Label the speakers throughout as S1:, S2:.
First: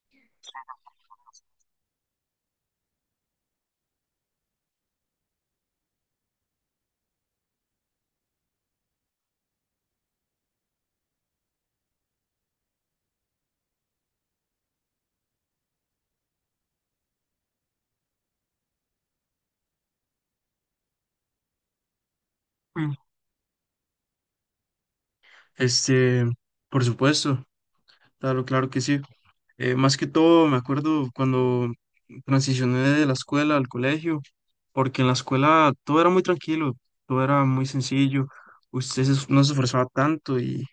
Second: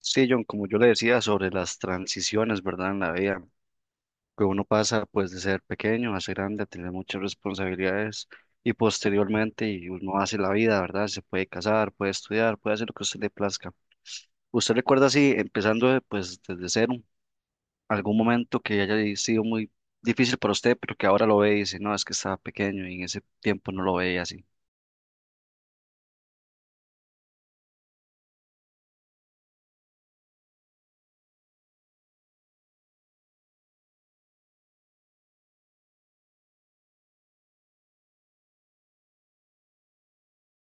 S1: Sí, John, como yo le decía sobre las transiciones, ¿verdad? En la vida, que uno pasa pues de ser pequeño a ser grande, a tener muchas responsabilidades y posteriormente y uno hace la vida, ¿verdad? Se puede casar, puede estudiar, puede hacer lo que a usted le plazca. ¿Usted recuerda así, empezando de, pues desde cero, algún momento que haya sido muy difícil para usted, pero que ahora lo ve y dice, no, es que estaba pequeño
S2: Mm.
S1: y en ese tiempo no lo veía así?
S2: Este, por supuesto, claro, claro que sí. Más que todo, me acuerdo cuando transicioné de la escuela al colegio, porque en la escuela todo era muy tranquilo, todo era muy sencillo, usted se no se esforzaba tanto y,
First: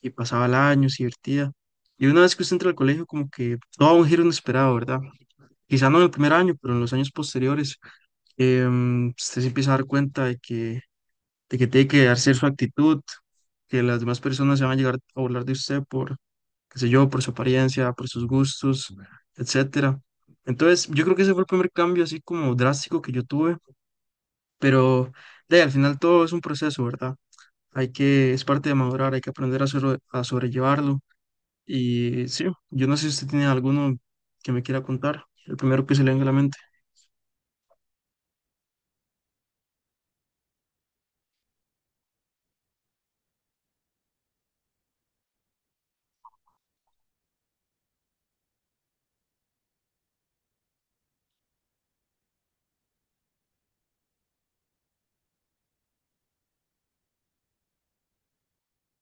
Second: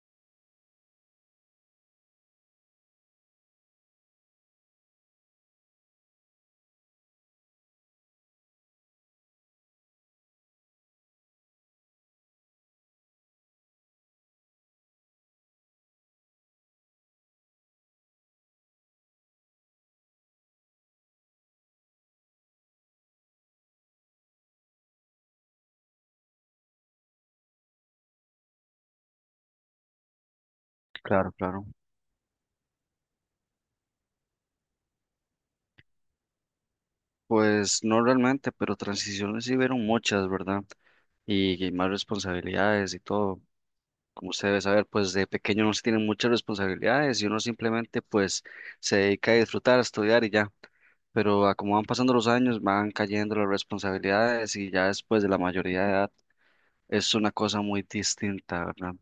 S2: y pasaba el año, se divertía. Y una vez que usted entra al colegio, como que todo da un giro inesperado, ¿verdad? Quizá no en el primer año, pero en los años posteriores, usted se empieza a dar cuenta de que tiene que darse su actitud, que las demás personas se van a llegar a hablar de usted por, qué sé yo, por su apariencia, por sus gustos, etcétera. Entonces, yo creo que ese fue el primer cambio así como drástico que yo tuve, pero de ahí, al final todo es un proceso, ¿verdad? Hay que, es parte de madurar, hay que aprender a, a sobrellevarlo.
S1: Claro, claro.
S2: Y sí, yo no sé si usted tiene alguno que me quiera contar, el primero que se le venga a la mente.
S1: Pues no realmente, pero transiciones sí vieron muchas, ¿verdad? Y más responsabilidades y todo. Como usted debe saber, pues de pequeño no se tienen muchas responsabilidades y uno simplemente pues se dedica a disfrutar, a estudiar y ya. Pero a como van pasando los años, van cayendo las responsabilidades y ya después de la mayoría de edad es una cosa muy distinta, ¿verdad?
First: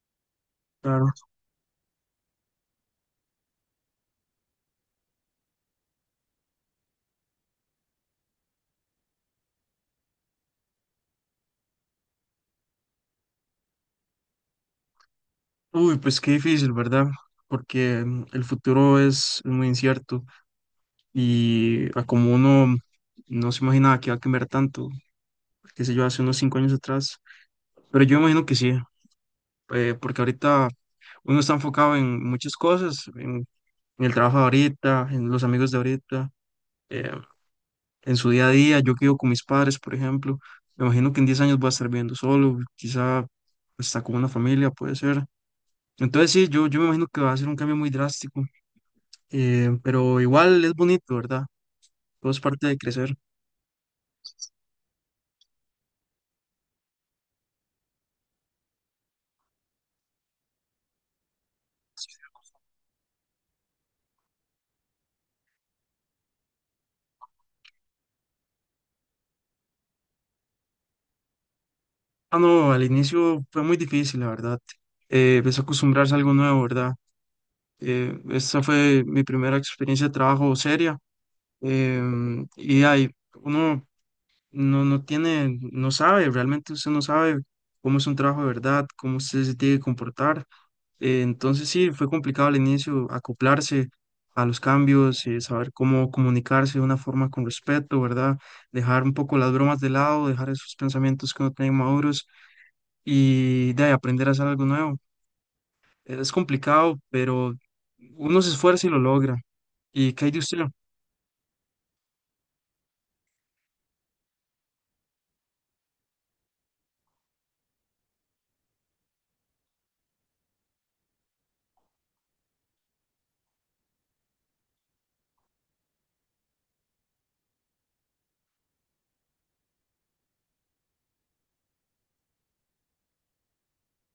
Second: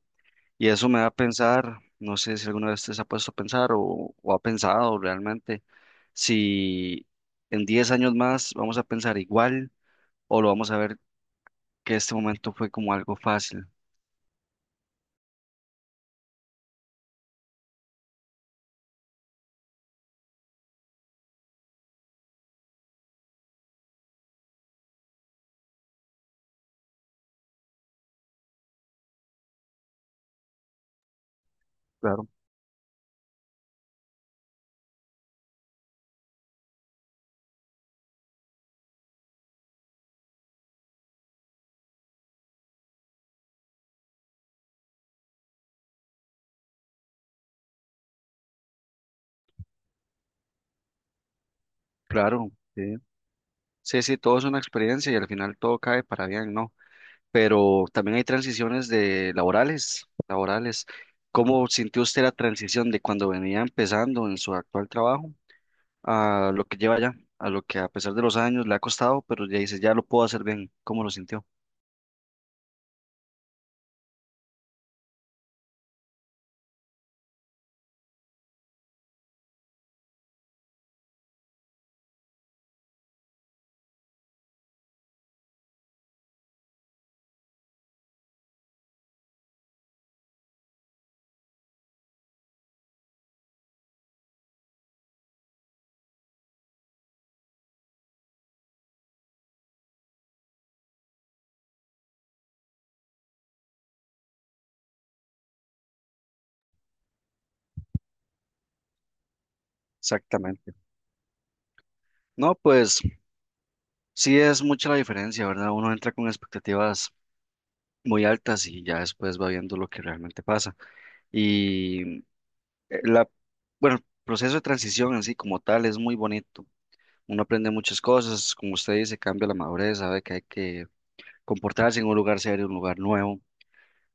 S1: Y eso me da
S2: Claro.
S1: a pensar, no sé si alguna vez usted se ha puesto a pensar o ha pensado realmente si en 10 años más vamos a pensar igual o lo vamos a ver que este momento fue como algo fácil.
S2: Uy, pues qué difícil, ¿verdad? Porque el futuro es muy incierto. Y a como uno no se imaginaba que va a cambiar tanto, qué sé yo, hace unos 5 años atrás. Pero yo imagino que sí, porque ahorita uno está enfocado en
S1: Claro,
S2: muchas cosas, en el trabajo de ahorita, en los amigos de ahorita, eh, en su día a día. Yo que vivo con mis padres, por ejemplo, me imagino que en 10 años voy a estar viviendo solo, quizá hasta con una familia, puede ser. Entonces sí, yo me imagino que va a ser un cambio muy drástico, pero igual es bonito, ¿verdad? Todo es
S1: claro.
S2: parte de
S1: Sí.
S2: crecer.
S1: Sí, sí, todo es una experiencia y al final todo cae para bien, ¿no? Pero también hay transiciones de laborales, laborales. ¿Cómo sintió usted la transición de cuando venía empezando en su actual trabajo a lo que lleva ya, a lo que a pesar de los años le ha costado, pero ya dice, ya lo puedo hacer bien? ¿Cómo lo sintió?
S2: Ah, no, al inicio fue muy difícil, la verdad. Empecé a acostumbrarse a algo nuevo, ¿verdad? Esta fue mi primera experiencia de trabajo seria. Y ahí uno no sabe, realmente usted no sabe cómo es un trabajo de verdad, cómo usted se tiene que comportar. Entonces sí, fue complicado al inicio acoplarse a los cambios, saber cómo comunicarse de una forma con respeto, ¿verdad? Dejar un poco las bromas de lado, dejar esos pensamientos que uno tiene maduros y de ahí aprender a hacer algo nuevo. Es complicado, pero uno se esfuerza y lo logra. ¿Y qué hay de usted?
S1: Exactamente. No, pues sí es mucha la diferencia, ¿verdad? Uno entra con expectativas muy altas y ya después va viendo lo que realmente pasa. Y La, bueno, el proceso de transición en sí como tal es muy bonito. Uno aprende muchas cosas, como usted dice, cambia la madurez, sabe que hay que comportarse en un lugar serio, un lugar nuevo,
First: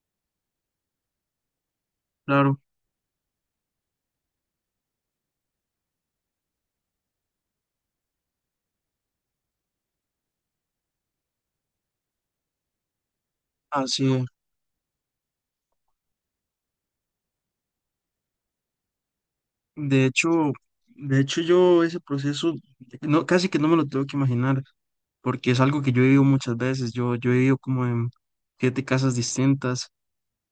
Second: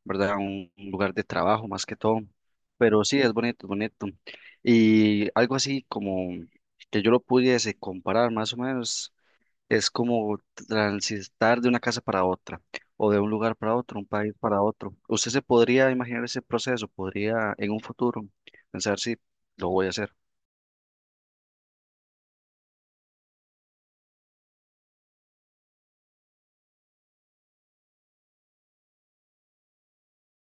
S1: ¿verdad? Un lugar de trabajo más que todo.
S2: Claro,
S1: Pero sí, es bonito, es bonito. Y algo así como que yo lo pudiese comparar más o menos, es como transitar de una casa para otra, o de un lugar para otro,
S2: así
S1: un
S2: es.
S1: país para otro. ¿Usted se podría imaginar ese proceso? ¿Podría en un futuro pensar si lo voy a
S2: De
S1: hacer?
S2: hecho, de hecho, yo ese proceso no, casi que no me lo tengo que imaginar, porque es algo que yo he vivido muchas veces. Yo he vivido como en 7 casas distintas.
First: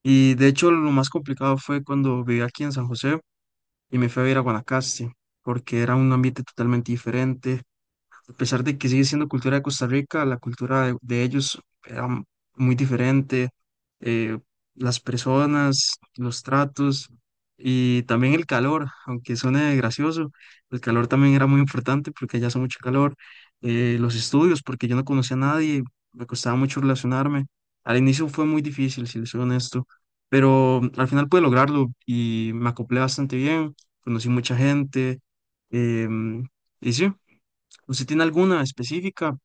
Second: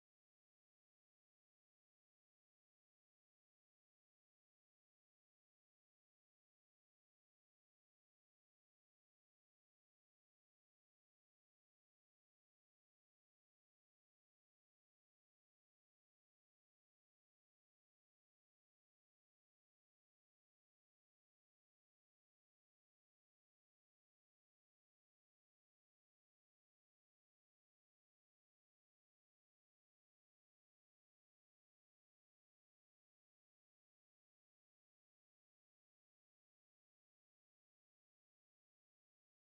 S2: Y de hecho lo más complicado fue cuando viví aquí en San José y me fui a vivir a Guanacaste, porque era un ambiente totalmente diferente a pesar de que sigue siendo cultura de Costa Rica, la cultura de ellos era muy diferente, eh, las personas, los tratos y también el calor, aunque suene gracioso, el calor también era muy importante porque allá hace mucho calor, los estudios, porque yo no conocía a nadie, me costaba mucho relacionarme, al inicio fue muy difícil, si les soy honesto, pero al final pude lograrlo y me acoplé bastante bien, conocí mucha gente, em, y sí. ¿Usted tiene alguna específica?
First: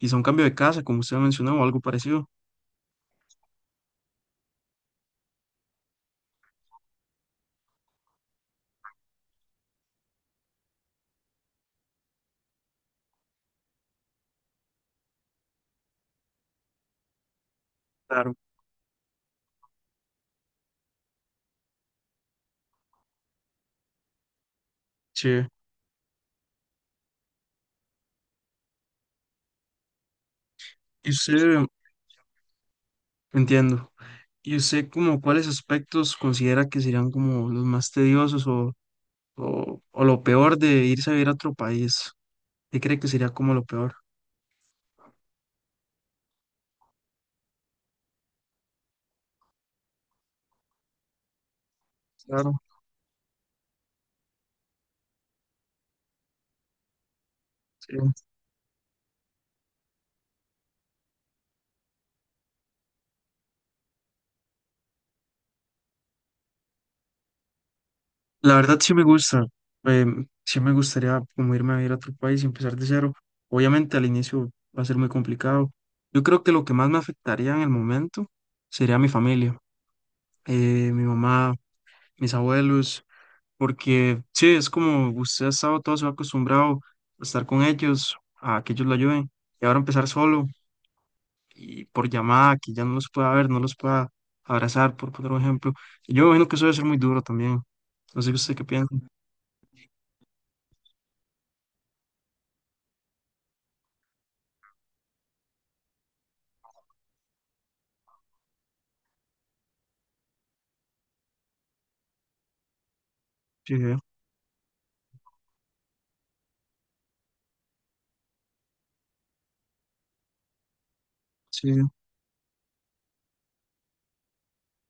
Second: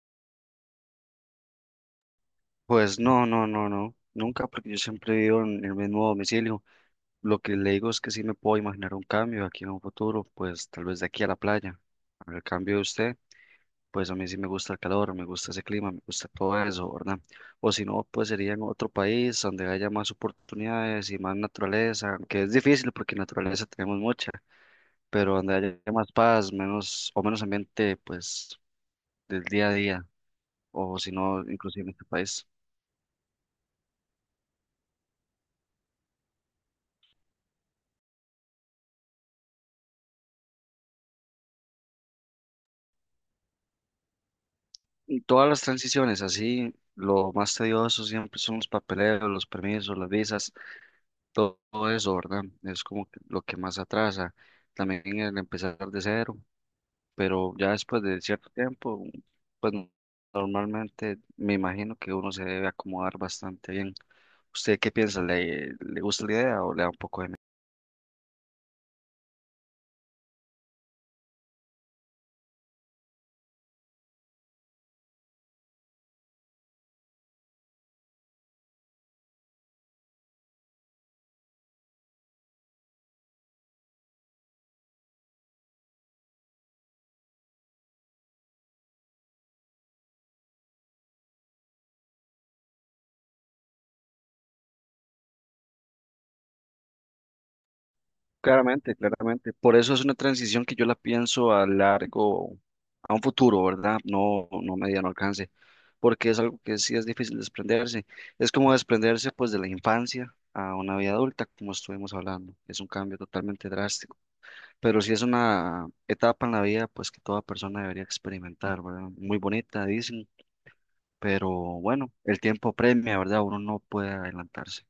S2: Quizá un cambio de casa, como usted mencionó, o algo parecido.
S1: Pues no, no, no, no, nunca, porque yo siempre vivo en el mismo domicilio. Lo que le digo es que sí me puedo imaginar un cambio aquí en un futuro, pues tal vez de aquí a la playa. En el cambio de usted, pues a mí sí me gusta el calor, me gusta ese clima, me gusta todo eso, ¿verdad? O si no, pues
S2: Claro.
S1: sería en otro país donde haya más oportunidades y más naturaleza, que es difícil porque naturaleza tenemos mucha, pero
S2: Sí.
S1: donde haya más paz, menos o menos ambiente, pues del día a día, o
S2: Y
S1: si no,
S2: usted,
S1: inclusive en este país.
S2: entiendo. ¿Y usted como cuáles aspectos considera que serían como los más tediosos o lo peor de irse a vivir a otro país? ¿Qué cree que sería como lo peor?
S1: Todas las transiciones, así, lo más tedioso siempre son los papeleos, los permisos, las visas, todo, todo eso, ¿verdad?
S2: Claro,
S1: Es como que lo que más atrasa. También el empezar de cero, pero ya
S2: sí.
S1: después de cierto tiempo, pues normalmente me imagino que uno se debe acomodar bastante bien. ¿Usted qué piensa? ¿Le, le gusta la idea o le da un poco de
S2: La verdad sí me gusta. Sí me gustaría como irme a vivir a otro país y empezar de cero. Obviamente al inicio va a ser muy complicado. Yo creo que lo que más me afectaría en el momento sería mi familia mi mamá, mis abuelos, porque sí, es como usted ha estado todo su vida acostumbrado a estar con ellos, a que ellos lo ayuden, y ahora empezar solo y por llamada, que ya no los pueda ver, no los pueda abrazar, por poner un ejemplo. Y yo me imagino que eso debe ser muy duro también. No sé usted qué piensa.
S1: Claramente, claramente. Por eso es una transición que yo la pienso a largo, a un futuro, ¿verdad? No, no mediano alcance, porque es algo que sí es difícil desprenderse. Es como desprenderse pues de la infancia a una vida adulta, como estuvimos hablando. Es un cambio totalmente
S2: Sí,
S1: drástico, pero sí es una etapa en la vida pues que toda persona debería experimentar, ¿verdad? Muy bonita, dicen, pero
S2: sí,
S1: bueno, el tiempo premia, ¿verdad? Uno no puede adelantarse.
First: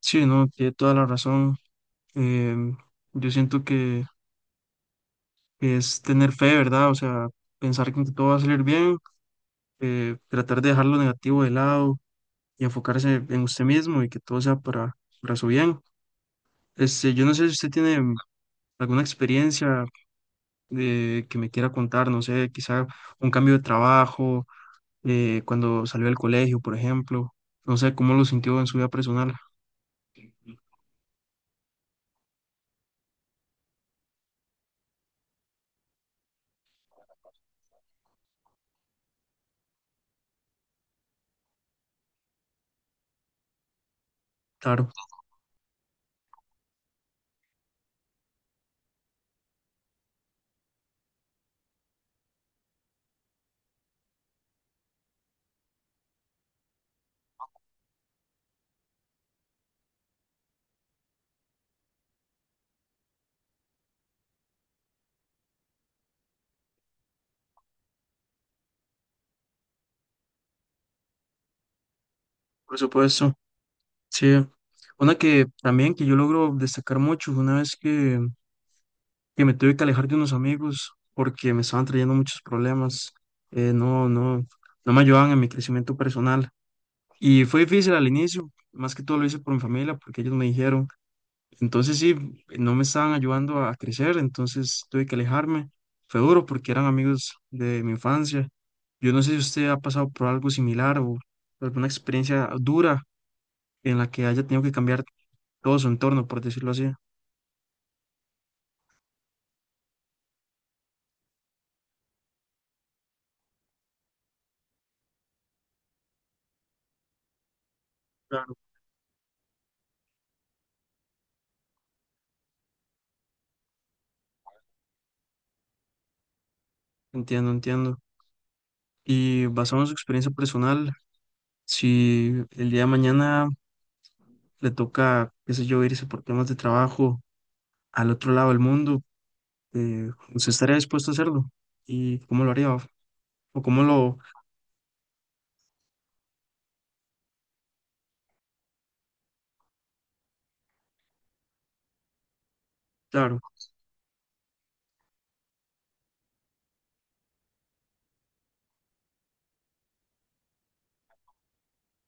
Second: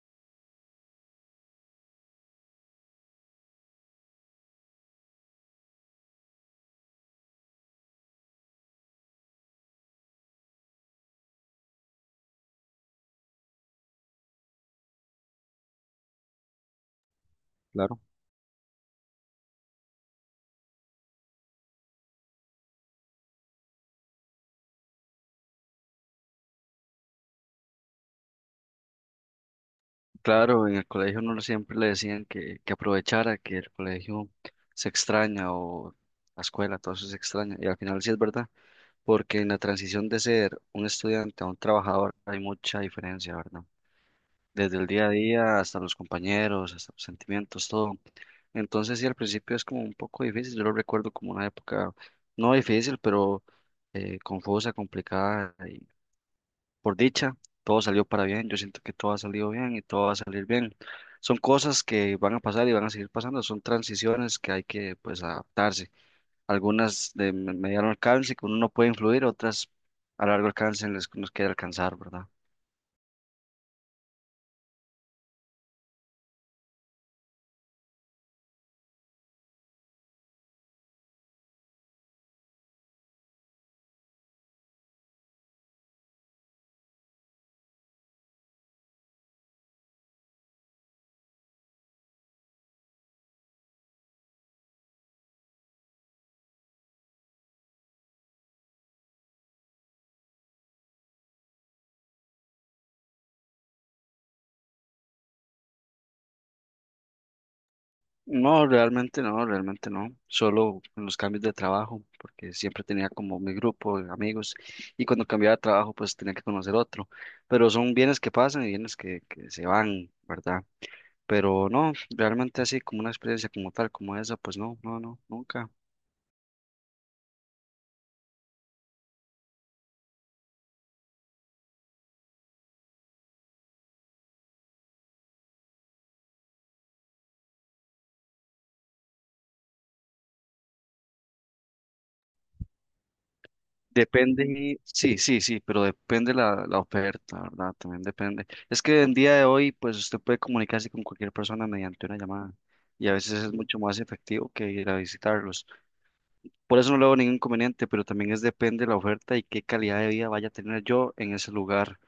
S2: sí, no, tiene toda la razón. Em, yo siento que es tener fe, ¿verdad? O sea, pensar que todo va a salir bien, tratar de dejar lo negativo de lado y enfocarse en usted mismo y que todo sea para su bien. Yo no sé si usted
S1: Claro.
S2: tiene alguna experiencia que me quiera contar, no sé, quizá un cambio de trabajo, cuando salió del colegio, por ejemplo, no sé cómo lo sintió en su vida personal.
S1: Claro, en el colegio no siempre le decían que aprovechara, que el colegio se extraña o la escuela, todo eso se extraña. Y al final sí es verdad, porque en la transición de ser un estudiante a un trabajador hay mucha diferencia, ¿verdad? Desde el
S2: Claro,
S1: día a día hasta los compañeros, hasta los sentimientos, todo. Entonces sí, al principio es como un poco difícil. Yo lo recuerdo como una época no difícil, pero confusa, complicada por dicha, todo salió para bien. Yo siento que todo ha salido bien y todo va a salir bien. Son cosas que van a pasar y van a seguir pasando. Son transiciones que hay que, pues, adaptarse. Algunas de mediano alcance que uno no puede influir, otras a largo alcance en las que nos queda alcanzar, ¿verdad?
S2: por supuesto, sí. Una que también que yo logro destacar mucho fue una vez que me tuve que alejar de unos amigos porque me estaban trayendo muchos problemas, eh, no, no, no me ayudaban en mi crecimiento personal. Y fue difícil al inicio, más que todo lo hice por mi familia, porque ellos me dijeron. Entonces sí, no me estaban ayudando a crecer, entonces tuve que alejarme. Fue duro porque eran amigos de mi infancia. Yo no sé si usted ha pasado por algo similar o alguna experiencia dura en la que haya tenido que cambiar todo su entorno, por decirlo así.
S1: No, realmente no, realmente no. Solo en los cambios de trabajo, porque siempre tenía como mi grupo de amigos y cuando cambiaba de trabajo, pues tenía que conocer otro. Pero son bienes que
S2: Claro.
S1: pasan y bienes que se van, ¿verdad? Pero no, realmente así como una experiencia como tal, como esa, pues no, no, no, nunca.
S2: Entiendo, entiendo. Y basado en su experiencia personal, si el día de mañana le toca, qué sé yo, irse por temas de trabajo al otro lado del mundo, ¿usted estaría dispuesto a hacerlo? ¿Y cómo lo haría? ¿O cómo lo...?
S1: Depende, sí, sí, sí, pero depende la oferta, ¿verdad? También depende. Es que en día de hoy, pues usted puede comunicarse con cualquier persona mediante una llamada y a
S2: Claro,
S1: veces es mucho más efectivo que ir a visitarlos. Por eso no le veo ningún inconveniente, pero también es depende la oferta y qué calidad de vida vaya a tener yo en ese lugar,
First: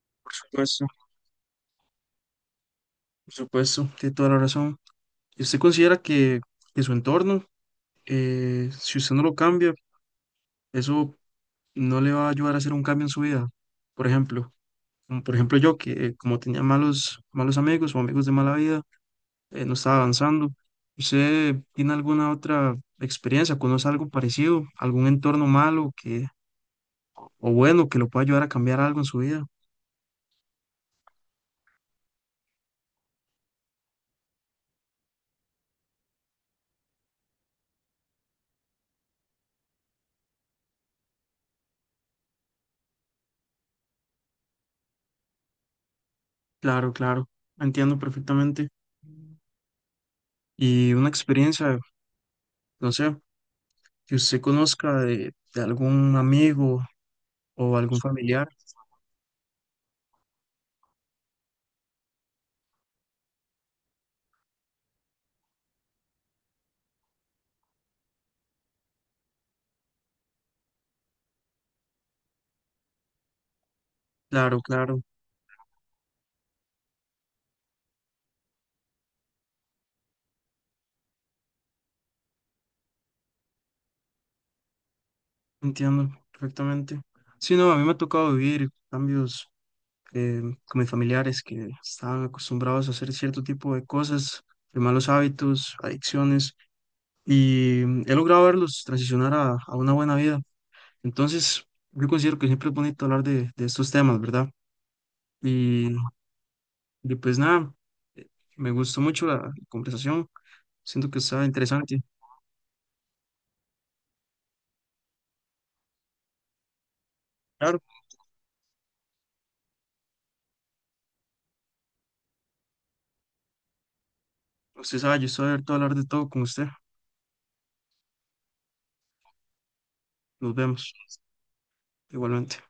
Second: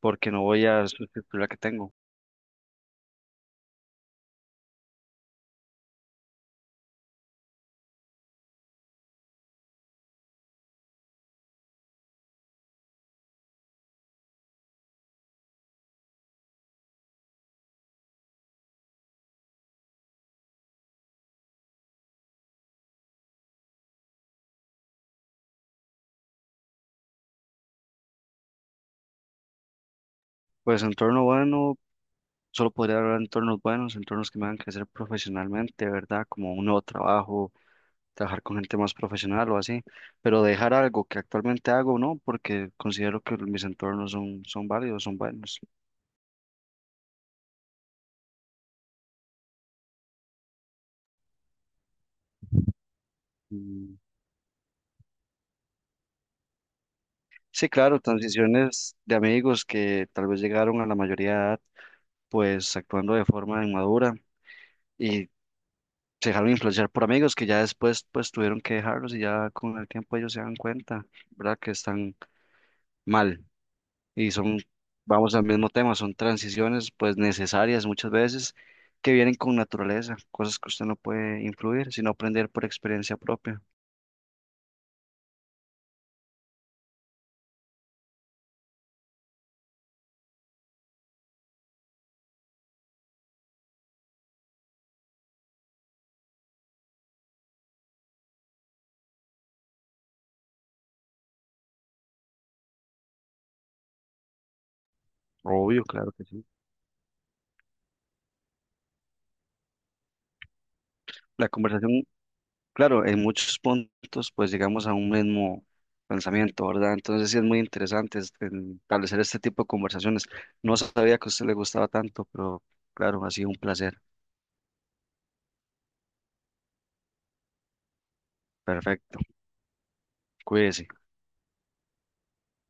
S1: porque
S2: por
S1: no voy
S2: supuesto,
S1: a sustituir la que tengo.
S2: por supuesto, tiene toda la razón. ¿Y usted considera que su entorno, si usted no lo cambia, eso no le va a ayudar a hacer un cambio en su vida? Por ejemplo, como por ejemplo yo, que como tenía malos amigos o amigos de mala vida, no estaba avanzando. ¿Usted tiene alguna otra experiencia? ¿Conoce algo parecido? ¿Algún entorno malo que, o bueno que lo pueda ayudar a cambiar algo en su vida?
S1: Pues entorno bueno, solo podría hablar de entornos buenos, entornos que me hagan crecer profesionalmente, ¿verdad? Como un nuevo trabajo, trabajar con gente más profesional o así, pero dejar algo que actualmente hago, ¿no? Porque considero que mis entornos son válidos, son buenos.
S2: Claro, claro, entiendo perfectamente. Y una experiencia, no sé,
S1: Mm.
S2: que usted conozca de algún amigo
S1: Sí,
S2: o algún
S1: claro,
S2: familiar.
S1: transiciones de amigos que tal vez llegaron a la mayoría de edad, pues actuando de forma inmadura y se dejaron influenciar por amigos que ya después pues tuvieron que dejarlos y ya con el tiempo ellos se dan cuenta, ¿verdad? Que están mal. Y son,
S2: Claro, claro,
S1: vamos al mismo tema, son transiciones pues necesarias muchas veces que vienen con naturaleza, cosas que usted no puede influir, sino aprender por experiencia propia.
S2: entiendo perfectamente. Sí, no, a mí me ha tocado vivir cambios con mis familiares que estaban acostumbrados a hacer cierto tipo de cosas, de malos hábitos, adicciones, y he logrado verlos transicionar a una buena vida. Entonces, yo considero que siempre es bonito hablar de estos temas, ¿verdad?
S1: Obvio,
S2: Y
S1: claro que sí.
S2: Y pues nada, eh, me gustó mucho la conversación. Siento que estaba
S1: La
S2: interesante.
S1: conversación, claro, en muchos puntos pues llegamos a un mismo pensamiento, ¿verdad? Entonces sí es muy
S2: Claro,
S1: interesante en establecer este tipo de conversaciones. No sabía que a usted le gustaba tanto, pero claro, ha sido un placer.
S2: usted sabe, yo estoy abierto a hablar de todo con usted.
S1: Perfecto.
S2: Nos
S1: Cuídese.
S2: vemos igualmente.